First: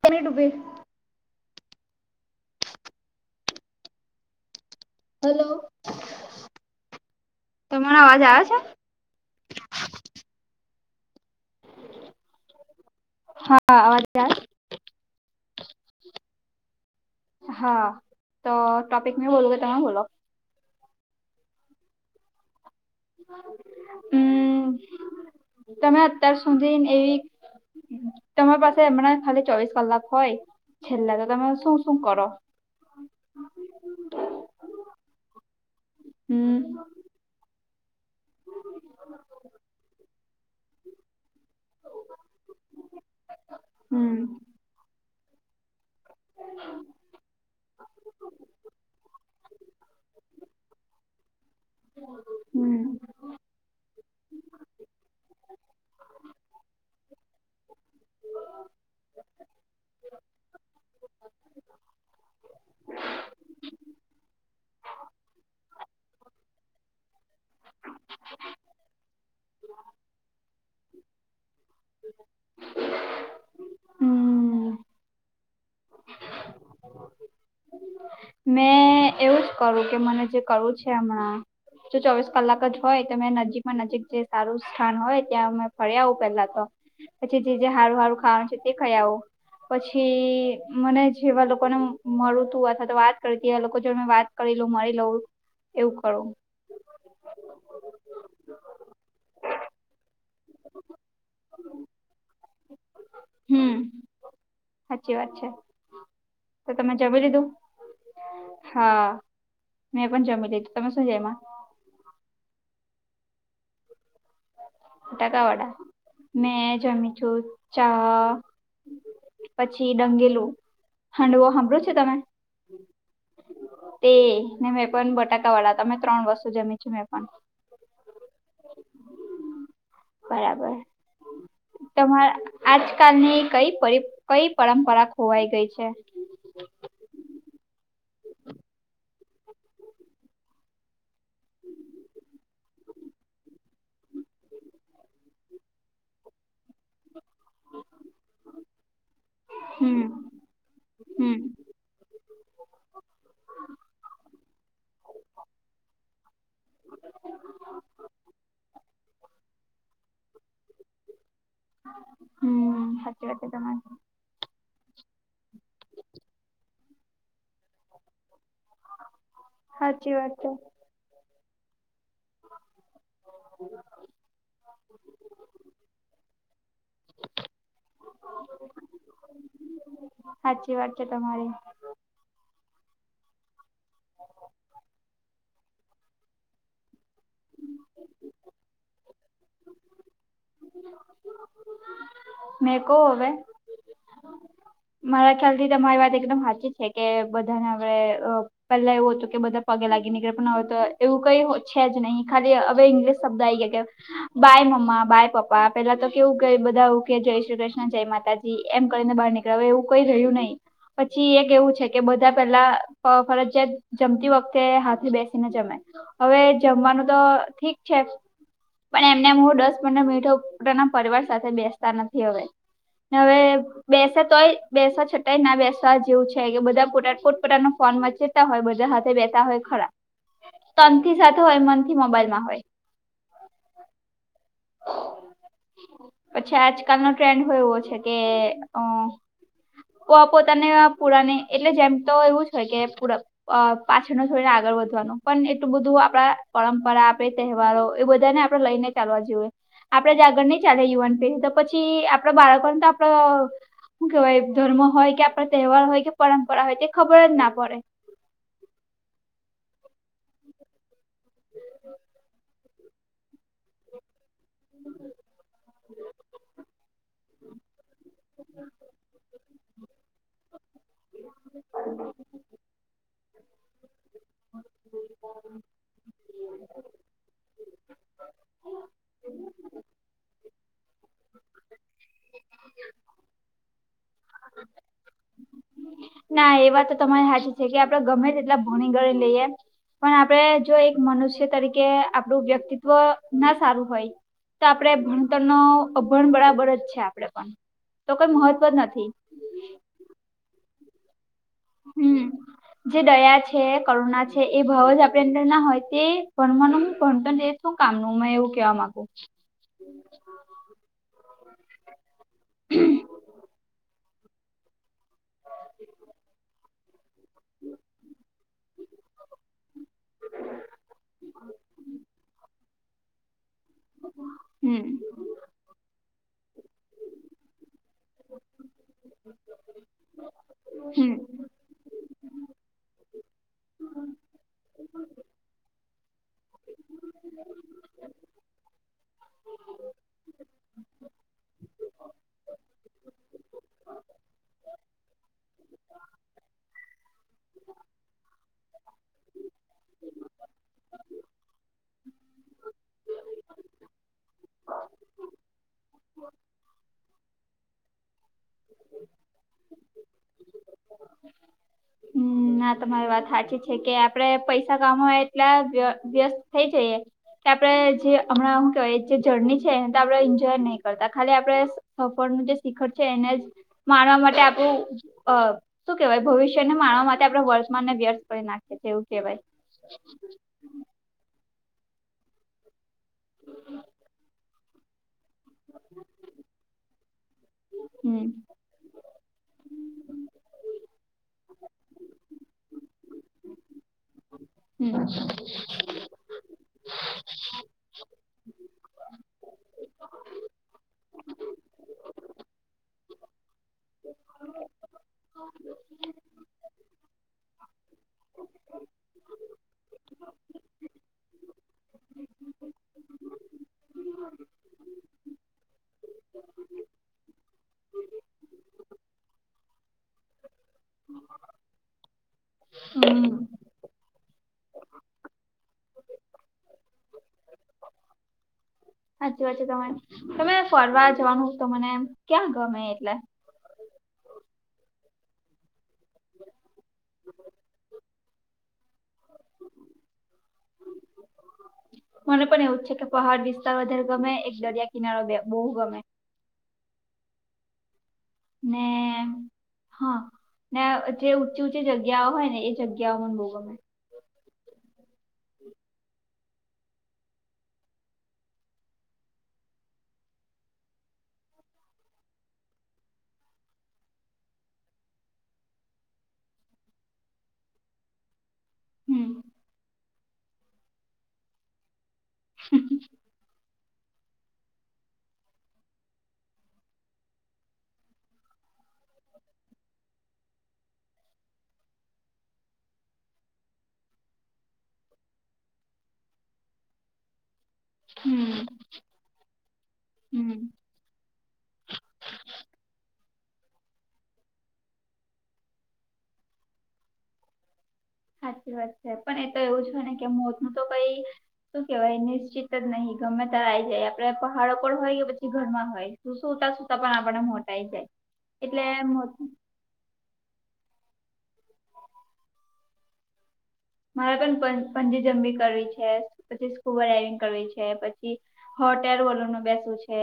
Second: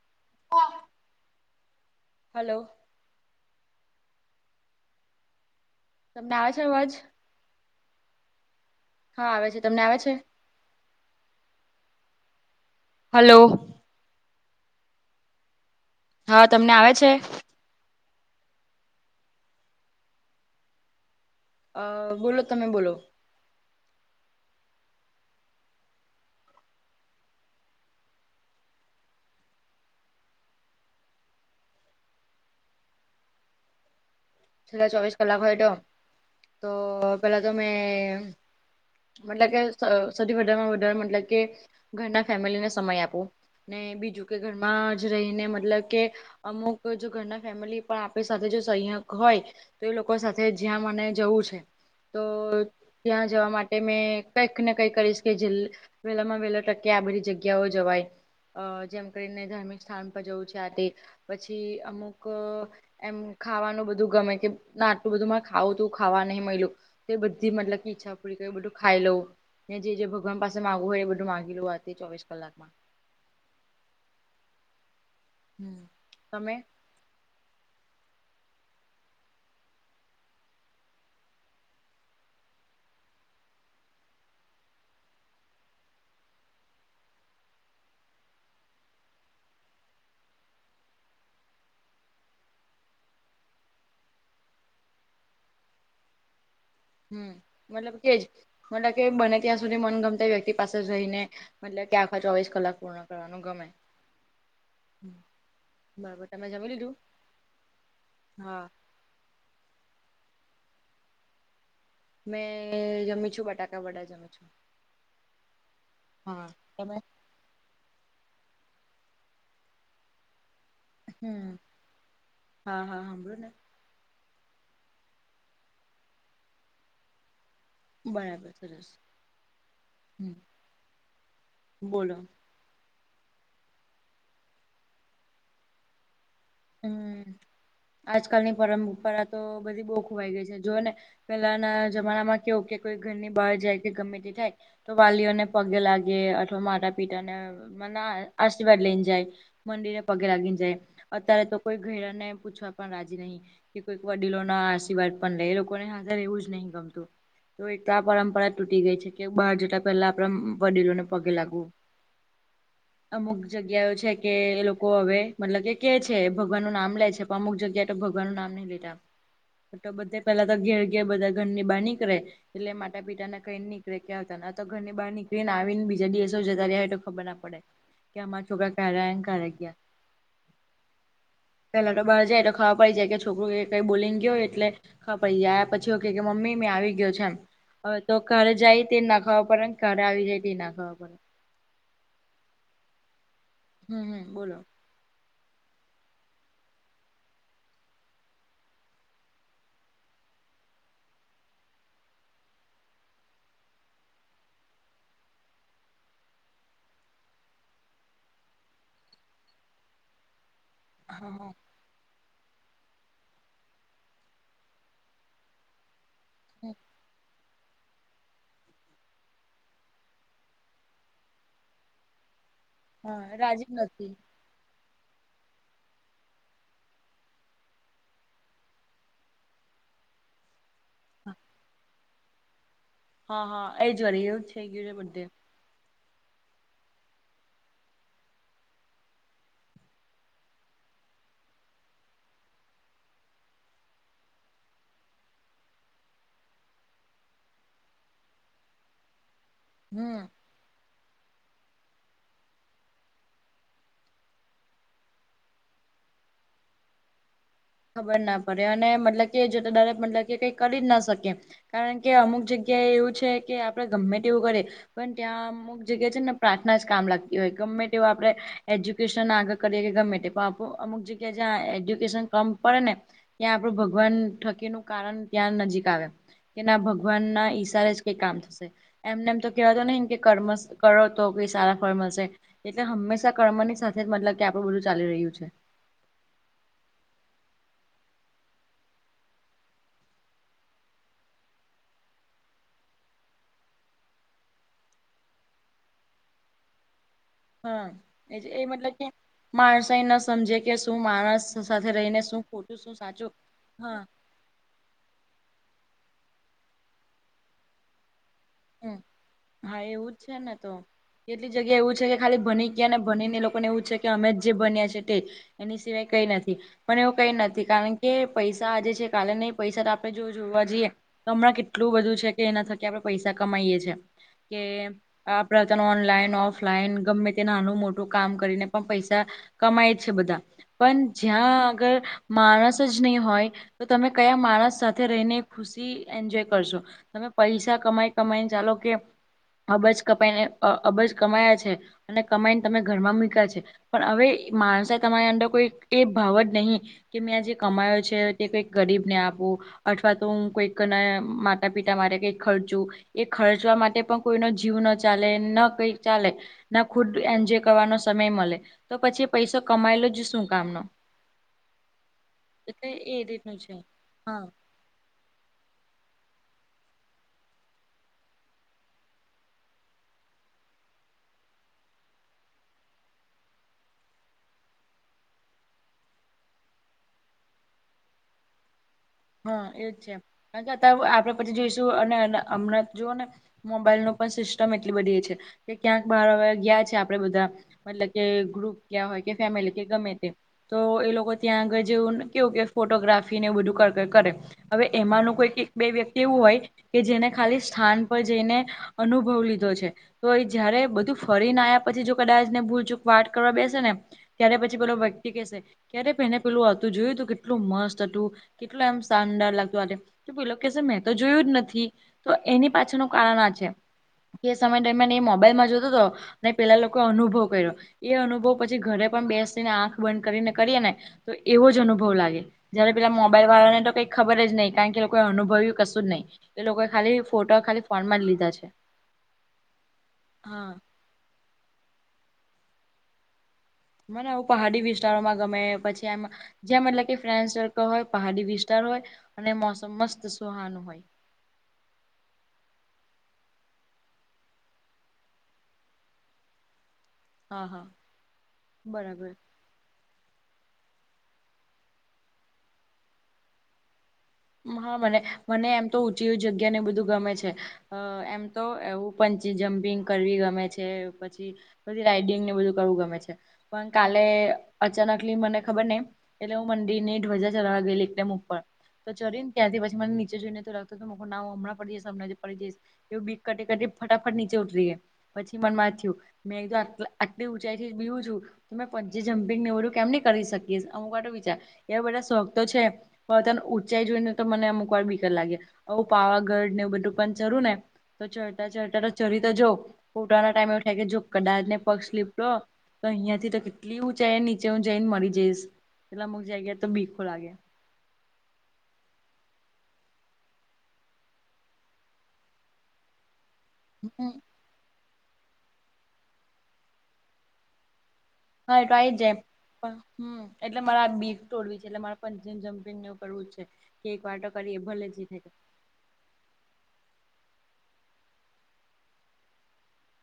પણી ડૂબે hello. Hello. તમને આવે છે અવાજ? તમારા અવાજ આવ છે હા આવે છે તમને આવે છે હલો હા અવાજ આવે હા તમને આવે છે? હા, તો ટોપિક મેં બોલું કે તમે બોલો? અહ બોલો તમે બોલો. હમ્મ, તમે અત્યાર સુધી એક તમારી પાસે હમણાં ખાલી ચોવીસ કલાક હોય છેલ્લા તો તમે શું શું કરો? છેલ્લા ચોવીસ કલાક હોય તો. હમ તો પેલા તો મેં મતલબ કે સોથી [unintelligible] મતલબ કે ઘરના ફેમિલીને સમય આપવો ને હમ બીજું કે ઘરમાં જ રહીને મતલબ કે અમુક જો ઘરના ફેમિલી પણ આપડી સાથે જો સંય હોય તો એ લોકો સાથે જ્યાં મને જવું છે તો હમ ત્યાં જવા માટે મેં કંઈક ને કંઈક કરીશ કે જે વેલા માં વહેલા ટકે આ બધી જગ જગ્યાઓ જવાય જેમ કરીને ધાર્મિક સ્થાન પર જવું છે આતી પછી અમુક એમ ખાવાનું બ ધૂ ગમે કે ના આટલું બધું ખાવું તું ખાવા નહી મયલુ એ બધી મતલબ કે ઈચ્છા પૂરી બધું ખાઈ લઉ ને જે જે ભગવાન પાસે માંગવુ હોય એ બધું માગી લઉ આજે ચોવીસ કલાક માં હમ હમ તમે મેં એવું જ કરું કે મને જે કરવું છે હમણાં જો ચોવીસ કલાક જ હોય તો મેં નજીકમાં નજીક જે સારું સ્થાન હોય ત્યાં મે ફરી આવું પેલા તો પછી જે જે હારું હારું ખાવાનું છે તે ખાઈ આવો પછી મને જેવા લોકોને મળતું અથવા તો વાત તો તેવા લોકો જોડે હું વાત કરી લઉ મારી લઉં એવું કરું. હમ મતલબ કે મતલબ કે બને ત્યાં સુધી મનગમતા વ્યક્તિ પાસે જઈને મતલબ કે આખા ચોવીસ કલાક પૂરા કરવાનું ગમે. હાચી વાત છે તો તમે જમી લીધું હા. મેં પણ જમી લીધુ તમે શું જયમાં મેં જમી છું બટાકા વડા જમી છું. બટાકા વડા હા મેં તમે જમી છું. ચા પછી ડંગેલું હાંડવો હમ સાંભળો છે તમે. હા હા સાંભળો ને તે ને મેં પણ બટાકા વાળા તમે ત્રણ વસ્તુ જમી છું મેં પણ બરાબર સરસ. હમ બરાબર બોલો તમા આજકાલ ની કઈ કઈ પરંપરા ખોવાઈ ગઈ છે. હમ્મ આજકાલની પરંપરા તો બધી બઉ ખોવાઈ ગઈ છે જોવો ને પહેલાના જમાનામાં કેવું કે કોઈ ઘરની બહાર જાય કે ગમે તે થાય તો વાલીઓને પગે લાગે અથવા માતા પિતા ને માં ના આશીર્વાદ લઈને જાય મંદિરને હમ પગે લાગીને જાય હમ અત્યારે તો કોઈ [unintelligible] ને પૂછવા પણ રાજી નહીં. કે કોઈક વડીલો ના આશીર્વાદ પણ લે એ લોકોને હાજર એવું જ નહીં ગમતું. તો એક તો આ પરંપરા તૂટી ગઈ છે કે બહાર જતા પહેલા આપડા વડીલોને પગે લાગવું. હમ સાચી અમુક વાત છે તમારી જગ્યાઓ છે કે એ લોકો હવે મતલબ કે કે છે ભગવાન નું નામ લે છે પણ અમુક જગ્યાએ તો ભગવાનનું નામ નહી લેતા. તો સાચી બધે વાત પેલા છે તો ઘેર ઘેર બધા ઘરની બાર નીકળે કરે એટલે માતા પિતાના કઈને નીકળે ક્યા આ તો ઘરની બહાર નીકળીને આવી ને બીજા દિવસો જતાય રે તો ખબર ના પડે કે અમારા છોકરા કયારે આઈન કયારે ગયા. સાચી વાત છે તમારી. પેલા તો બાર જાય તો ખબર પડી જાય કે છોકરું એ કઈ બોલીન ગયો હોય એટલે ખબર પડી જાય આયા પછી હો કે કે મમ્મી મેં આવી ગયો છે એમ. હ તો કારે જાય તે જ ના ખબર પડે ને કારે આવી જાય તે જ ના ખબર પડે. મેકો હવે. હમ હમ બોલો. મારા ખ્યાલ થી તમારી વાત એકદમ સાચી છે કે બધાના હવે પેલા એવું હતું કે બધા પગે લાગી નીકળે પણ હવે તો એવું કઈ છે જ નહીં ખાલી હવે ઇંગ્લિશ શબ્દ આવી ગયા કે બાય મમ્મા બાય પપ્પા પેલા તો કેવું કે બધા કે જય શ્રી કૃષ્ણ જય માતાજી એમ કરીને બહાર ની હવે એવું કઈ રહયું નહી હા પછી એક હા એવું છે એ બધા પેલા ફરજિયાત જમતી વખતે હાથે બેસીને જમે હવે જમવાનું તો ઠીક. છે પણ એમને હું દસ પંદર મિનિટો પોતાના પરિવાર સાથે બેસતા નથી હવે. ને હા હવે રાજી નથી બેસે તોય બેસવા છતાંય ના બેસવા જેવું છે કે બધા પોટ પોતાના ફોન મચે તા હોય બધા સાથે બેહતા હોય ખરા તનથી સાથે હોય મનથી મોબાઈલમાં હોય. હ હ એ જ વળી એવું જ થઈ ગયુંને બધે. પછી આજકાલનો ટ્રેન્ડ હો એવો છે કે અ કો પોતાને પુરાને એટલે જેમ તો એવું જ હોય કે પૂર અ પાછળનું છોડીને આગળ વધવાનું પણ એટલું બધું આપડા પરંપરા આપે તહેવારો એવું બધાને આ લઈને ચાલવા જુએ. આપડે હમ જ આગળ નઈ ચાલે યુવાન પેઢી તો પછી આપણા બાળકોને તો આપડ હું કેવાય ધર્મ હોય કે આપણા તહેવાર હોય કે પરંપરા હોય તે ખબર જ ના પડે. ખબર ના પડે અને મતલબ કે જે દરેક મતલબ કે કઈ કરી જ ન શકે. કારણ કે અમુક જગ્યાએ એવું છે કે આપડે ગમે તેવું કરીએ પણ ત્યાં મુક જગ્યાએ છે ને પ્રાર્થના જ કામ લાગતી હોય ગમે તેવું આપણે એજ્યુકેશન આગળ કરીએ કે ગમે તે આપ અમુક જગ્યા જ્યાં એજ્યુકેશન કમ પડે ને ત્યાં આપણું ભગવાન થકીનું કારણ ત્યાં નજીક આવે. કે ના ભગવાનના ઈશારે જ કંઈક કામ થશે એમને એમ તો કેવાતો નહીં ને કે કર્મ કરો તો કઈ સારા ફળ મલશે એટલે હંમેશા કર્મની સાથે જ મતલબ કે આપણું બધું ચાલી રહ્યું છે. ના એ વાત તો તમારે હાચી થઈ ગઈ કે આપણે ગમે તેટલા ભણીગણી લઈએ. પણ આપણે જો એક મનુષ્ય તરીકે આપણું વ્યક્તિત્વ ના સારું હોય. તો આપડે ભણતરનો અભણ બરાબર જ છે આપણે પણ તો કોઈ મહત્વ જ નથી. માણસેય ન સમજે કે શું માણસ સાથે હમ્મ, રહીને શું ખોટું શું જે સાચું દયા છે હા કરુણા એ ભાવ જ આપણી અંદર ના હોય તે ભણવાનું હુ ભણતરને એ શું કામનું મેં એવું કેવા હમ માંગુ. હા એવું જ છે ને તો કેટલી જગ્યા એવું છે કે ખાલી ભની ગયા ને ભનીન એ લોકોને એવું છે કે અમે જે ભણ્યા છે તે જ એની સિવાય કઈ નથી પણ એવું કઈ નથી કારણ કે પૈસા આજે છે કાલે નહીં પૈસા તો આપણે જો જોવા જઈએ. હમણાં કેટલું બધું છે કે એના થકી આપણે પૈસા કમાઈએ છે કે હમ આપણે તને ઓનલાઈન, ઓફલાઈન ગમે તે નાનું મોટું કામ કરીને પણ પૈસા કમાય છે બધાં પણ હમ જ્યાં અગર માણસ જ નહીં હોય તો તમે કયા માણસ સાથે રહીને ખુશી એન્જોય કરશો. તમે પૈસા કમાઈ કમાઈને ચાલો કે અબજ કપાઈને અબજ કમાયા છે. અને કમાઈને તમે ઘરમાં મૂયકા છે. પણ હવે માણસે તમારી અંદર કોઈ એ ભાવ જ નહીં. કે મેં આ જે કમાયો છે તે કંઈક ગરીબને આપું. અથવા તો હું કોઈકના માતા પિતા મારે કંઈક ખર્ચું. એ ખર્ચવા માટે પણ કોઈનો જીવ ન ચાલે ન કંઈ ચાલે. ના ખુદ એન્જોય કરવાનો સમય મલે તો પછી પૈસો કમાયલો જ શું કામનો? હમ્મ, ના એટલે તમારી એ વાત રીતનું હાચી છે કે આપડે હા પૈ તા કામો એટલા વ્ય વ્યસ્ત થઈ જઈએ. કે આપે જે હમણાં શું કેવાય જે જર્ની છે એને તો આપણે એન્જોય નહીં કરતા ખાલી આપણે. સફળનું જે શિખર છે એને જ માણવા માટે આપણું અ શું કેવાય ભવિષ્ય જેને માણવા માટે આપણે વર્તમાનને વ્યર્થ કરી નાખી. કેવું કેવાય. હ એ જ છે અને છતાય આપડે પછી જોઈશું અને હમણે જ જુઓને મોબાઈલનો પણ સિસ્ટમ એટલી બધી છે કે ક્યાંક બહાર હવે ગયા છે આપડે બધા. મતલબ કે હમ ગ્રુપ ક્યાં હોય કે ફેમિલી કે ગમે તેમ. તો એ લોકો ત્યાં આગળ જેવ કેવું કે ફોટોગ્રાફી ને એ બધું કર. કરે હવે હમ એમાંનું કોઈક બે વ્યક્તિ એવું હોય કે જેને ખાલી સ્થાન પર જઈને. અનુભવ લીધો છે. તો જયારે બધું ફરીને આયા પછી જો કદાચ ને ભૂલચૂક વાટ કરવા બેસે ને. ત્યારે પછી પેલો વ્યક્તિ કેસે ક્યારે પેને પેલું હતું જોયું તું કેટલું મસ્ત હતું. કેટલું આમ શાનદાર લાગ્યું આજે. પેલો કે છે મેં તો જોયું જ નથી તો એની પાછળનું કારણ આ છે. એ સમય દરમિયાન એ મોબાઈલમાં જોતો તો. ને પેલા લોકો અનુભવ કર્યો એ અનુભવ પછી ઘરે પણ બેસીને આંખ બંધ કરીને કરીએ ને. તો એવો જ અનુભવ લાગે, જયારે પેલા મો હમ મોબાઈલવાળાને તો કઈ ખબર જ નહીં, કા કે લોકો એ અનુભવ્યું કશું જ નહીં. એ લોકોએ ખાલી ફોટો ખાલી ફોનમાં જ લીધા છે. સાચી વાત છે તમારે, તમે હા ફરવા જવાનું તો મને ક્યાં ગમે એટલે? મને આવું પહાડી વિસ્તારોમાં ગમે પછી એમ જેમ એટલે કે ફ્રેન્ડસર્કલ હોય, પહાડી વિસ્તાર હોય અને મોસમ મસ્ત સુહાનું હોય. મને પણ એવું છે કે પહાડ વિસ્તાર વધારે ગમે, એક દરિયા કિનારો બે બહુ ગમે. હા હા. બરાબર મે. હા, ને જે ઊંચી ઊંચી જગ્યાઓ હોય ને એ જગ્યાઓ મને બહુ ગમે. હા, મને મને એમ તો ઊંચી ઉંચી જગ્યાને બધું ગમે છે. અ એમ તો એવું પન્ચિજમ્પિંગ કરવી ગમે છે, પછી બધી રાઈડિંગને એવું બધું કરવું ગમે છે, પણ કાલે અચાનકલી મને ખબરને એટલે હું મંડીરની ધ્વજા ચરાવા ગયેલી એક્ટમ ઉપર. તો ચરી હમ ને ત્યારથી પછી મન નીચે જોઈને તો લગતુતું હું પણ ના હમણાં પડી જઈશ, હમણાં પડી જઈશ એવું બી કટે કટી ફટાફટ નીચે ઉતરી ગ્યા, પછી મનમાં થ્યું મેં કીધું આટ આટલી ઊંચાઈથી બીવું છું તો, મેં પંચિજમ્પિંગને એવું બધું કેમની કરી શકીશ અમુકવાર તો વિચાર, એવા બધા શોખ તો છે. પ તન ઊંચાઈ જોઈને તો મને અમુક વાર બીકજ લાગે હું પાવાગઢને એવું બધું પણ ચરુંને તો હમ ચઢતા ચઢતા તો ચરી તો જ‌ઉ પોતાના હમ ટાઈમ એવું થાય કે, જો કદાચ ને પગ સ્લીપ તો તો અહિયાંથી તો કેટલી ઊંચાઈ નીચે હું જઈને મરી જઈશ એટલે અમુક જગ્યા એતો બીકો લાગે. સાચી વાત છે, પણ એ તો એવું જ હોયને કે મોત નું તો કઈ શું કેવાય નિશ્ચિત જ નહીં ગમે ત્યાર આઇ જાય આપડે હમ પણ બાર પણ હોય પછી ઘરમાં હોય શું સુતા સુતા પણ આપડને મોત આઇ જાય. હા, એટલે એતો આઇ જ જાય. મોત હ એટલે માર આજ બીક તોડવી છે એટલે મારે પંચિજમ્પિંગને એવું કરવું છે. કે એક મારે વાર તો પણ પં કરીએ ભલે જે થાય પંચિજંમ્પિગ કરવી છે. પછી સ્કૂબા રાઈડિંગ કરવી છે, પછી હોટ એર બલૂનમાં બેસવું છે.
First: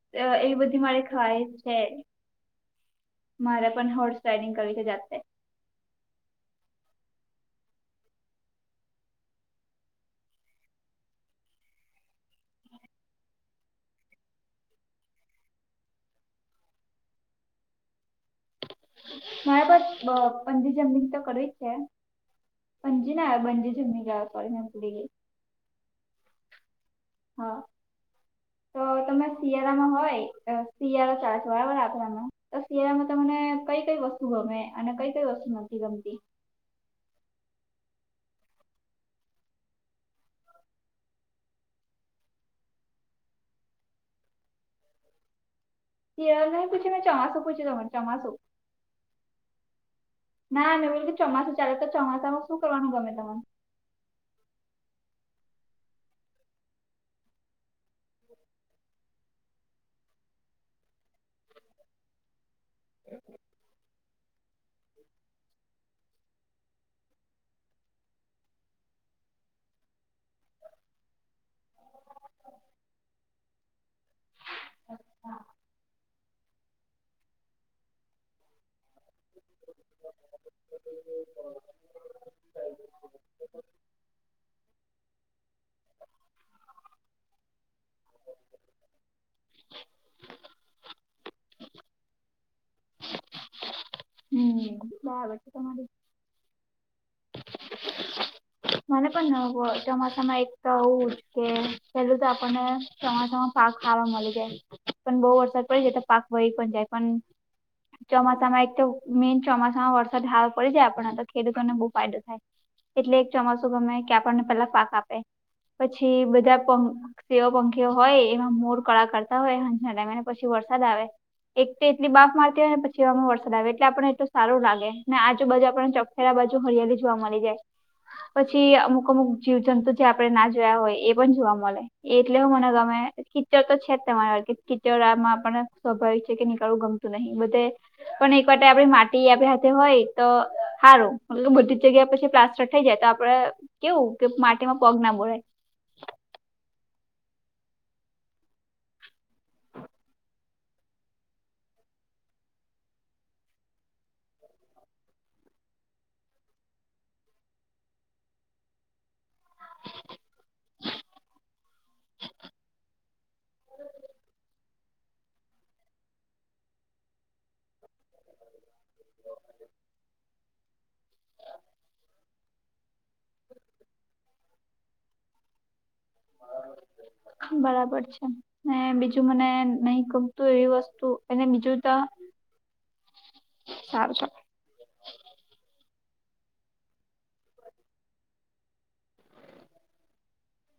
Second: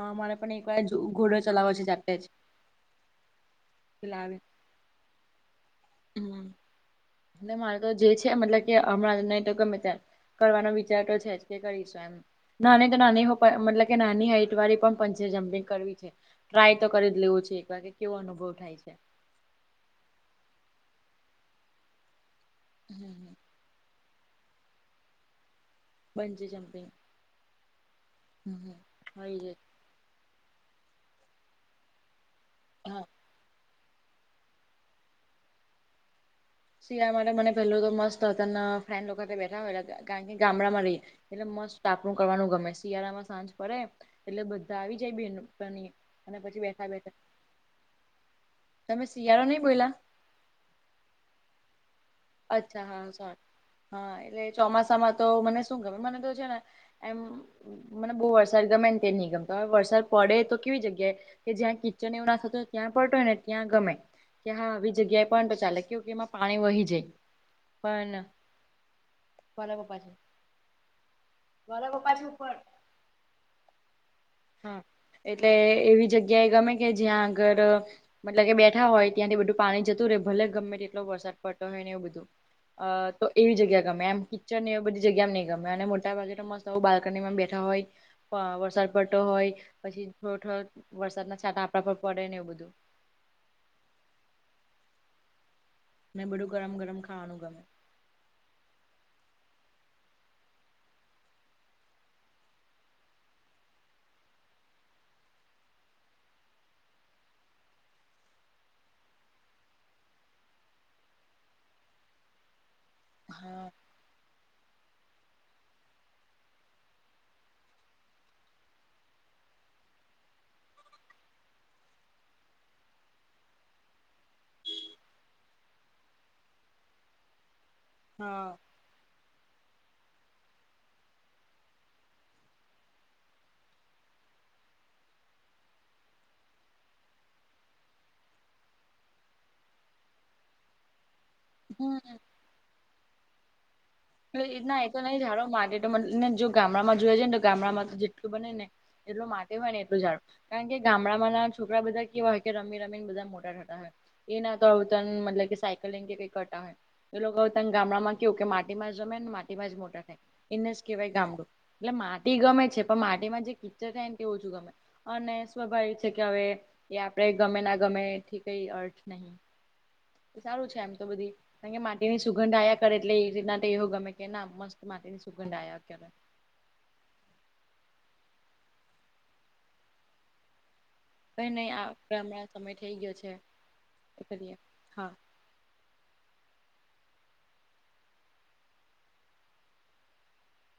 હા અ મારે પણ એ એક વાર બધી મારે ઘોડો ખ્વાઇશ ચલાવવો છે, જાતે જ મારે પણ હોર્સ એટલે આવે રાઈડિંગ કરી લો જાતે. [inaudible] ન મારે તો જે છે મતલબ કે હમણાં નહી તો ગમે ત્યારે કરવાનો વિચાર તો છેજ, કે કરીશું આમ નાની તો નાની હો પ મતલબ કે નાની હાઈટવાળી પણ પંચિજમ્પિંગ કરવી છે. ટ્રાય તો કરીજ લેવું છે એક વાર કે કેવો અનુભવ થાય છે. મારેપણ બ પંજી જમ્પિન તો કરવી જ છે. પંજી ના આવે, બંજી જમ્પિંગ આવે સોરી મે ભૂલી ગઈ. Bungee jumping. હા. તો તમે હોય શિયાળામાં હોય અ શિયાળો [unintelligible] રાખવામાં તો હા શિયાળામાં તમને કઈ કઈ વસ્તુ ગમે? અને કઈ કઈ વસ્તુ નથી ગમતી? શિયાળામાં માટે મને પેલું તો મસ્તને અત્યારના ફ્રેન્ડ લોકો તય બેઠા હોય ત કારણ કે ગામડામાં રહીએ એટલે મસ્ત તાપણું કરવાનું ગમે, શિયાળામાં સાંજ પડે એટલે બધા આવી જાય બેનપણીઓ શિયાળો નહી પૂછ્યું મેં ચોમાસું પૂછ્યું તું મેં ચોમાસુ. તમે શિયાળો નહી બોઇલા? ના, મે બોલીતી ચોમાસું ચાલે, તો ચોમાસામાં શું અચ્છા કરવાનું હા ગમે સોરી તમને? હા, એટલે ચોમાસામાં તો મને શું ગમે, મને તો છે ને એમ મને બહુ વરસાદ ગમેન તે ની ગમતો, હવે વરસાદ પડે તો કેવી જગ્યાએ કે જ્યાં કિચન એવું ના થતું ત ત્યાં પડતો હોય ને ત્યાં ગમે, કે હા આવી જગ્યાએ પણ તો ચાલે કયું કે એમાં પાણી વહી જાય. પણ, મારા પપ્પા છે. મારા પપ્પા છે ઉપર. હા, એટલે એવી જગ્યાએ ગમે કે જ્યાં આગર મતલબ કે બેઠા હોય, ત્યાંથી બધું પાણી જતું રહેે, ભલે ગમે તેટલો વરસાદ પડતો હોય ને એવું બધું. અ તો એવી જગ્યા ગમે એમ, કિચડ ને એ બધી જગ્યા એ નહી ગમે, અને મોટાભાગે તો મસ્ત આવું બાલ્કનીમાં બેઠા હોય, વ વરસાદ પડતો હોય, પછી થો થો વરસાદ ના છાંટા આપડા પર પડે ને એવું બધું. હમ્મ હમ્મ [unintelligible] તમારી ને બધું ગરમ ગરમ ખાવાનું ગમે. મને પણ ન હોય, ચોમાસા માં એક તો આવું જ કે પેલું તો આપણને ચમાસામાં પાક ખાવા મળી જાય, પણ બહુ વરસાદ પડી જ તો પાક વહી પણ જાય, પણ ચોમાસામાં એકતો, મેન ચોમાસા માં વરસાદ હાવ પડી જાય આપણા તો ખેડતો ને બઉ ફાયદો થાય. એટલે એક હા ચોમાસું ગમે, કે આપણને પેલા પાક આપે, પછી બધા કોમ એવા પંખીઓ હોય, એવા મોર કળા કરતા હોય, હજને [unintelligible] પછી વરસાદ આવે એક એટલી બાફ મારતી હોય, પછી એવામાં વરસાદ આવે, એટલે આપને એટલુ સારું લાગે ને આજુબજુ આપને ચપ અયા બાજુ હરિયાળી જોવા મલી જાય. હા પછી અમુક અમુક જીવ જંતુ જે આપડે ના જોયા હોય, એ પણ જોવા મળે, એટલે હો મને ગમે. કીચડ તો છેજ તમારા, કે કીચડ આમાં આપને સ્વાભાવિક છે કે નીકળવુ ગમતું નહિ બધે. પણ એક વાતો આપડી માટી આપણી હાથે હોય તો હારું. મતલબ બધી જ હમ જગ્યા પછી પ્લાસ્ટર થઈ જાય, તો આપડે કેવું કે એટલે માટીમાં એ તો પગ ના નહી બોળાય. ઝાડો માટે તો મલ ને જો ગામડામાં જોય જાયને, તો ગામડામાં તો જેટલું બનેને એટલુ માટે હોય ને એટલું આવે. કારણ કે ગામડામાંના છોકરા બધા કેવા હોય, કે રમી રમીને બધા મોટા થતા હોય. એ ના તો હવે તન મતલબ કે સાયકલિંગ કે કઈ કરતા હોય, એ લોકો તન ગામડામાં કેવુ કે માટ એમાંજ રમે ને માટીમાંજ મોટા થાય. એનેસ કહેવાય ગામડું, એટલે માટી ગમે છે, પણ માટીમાં જે કિચડ થાય ને તે ઓછું ગમે. અને સ્વાભાવિક છે, કે હવે એ આપણેે ગમે ના ગમે એથી કઈ અર્થ નહીં. સારું છે એમ તો બધી, કારણ કે માટીની સુગંધ આયા કરે એટલે એ રીતના તેહો ગમે કે ના મસ્ત માટી ની સુગંધ આયા કરે. બરાબર છે, ને બીજું મને એમ નહી ગમતું એવી વસ્તુ કઈ અને નહીં બીજું તો આપ હમણાં સમય થઈ ગયો છે, સારું ચાલ એ કરીએ હા.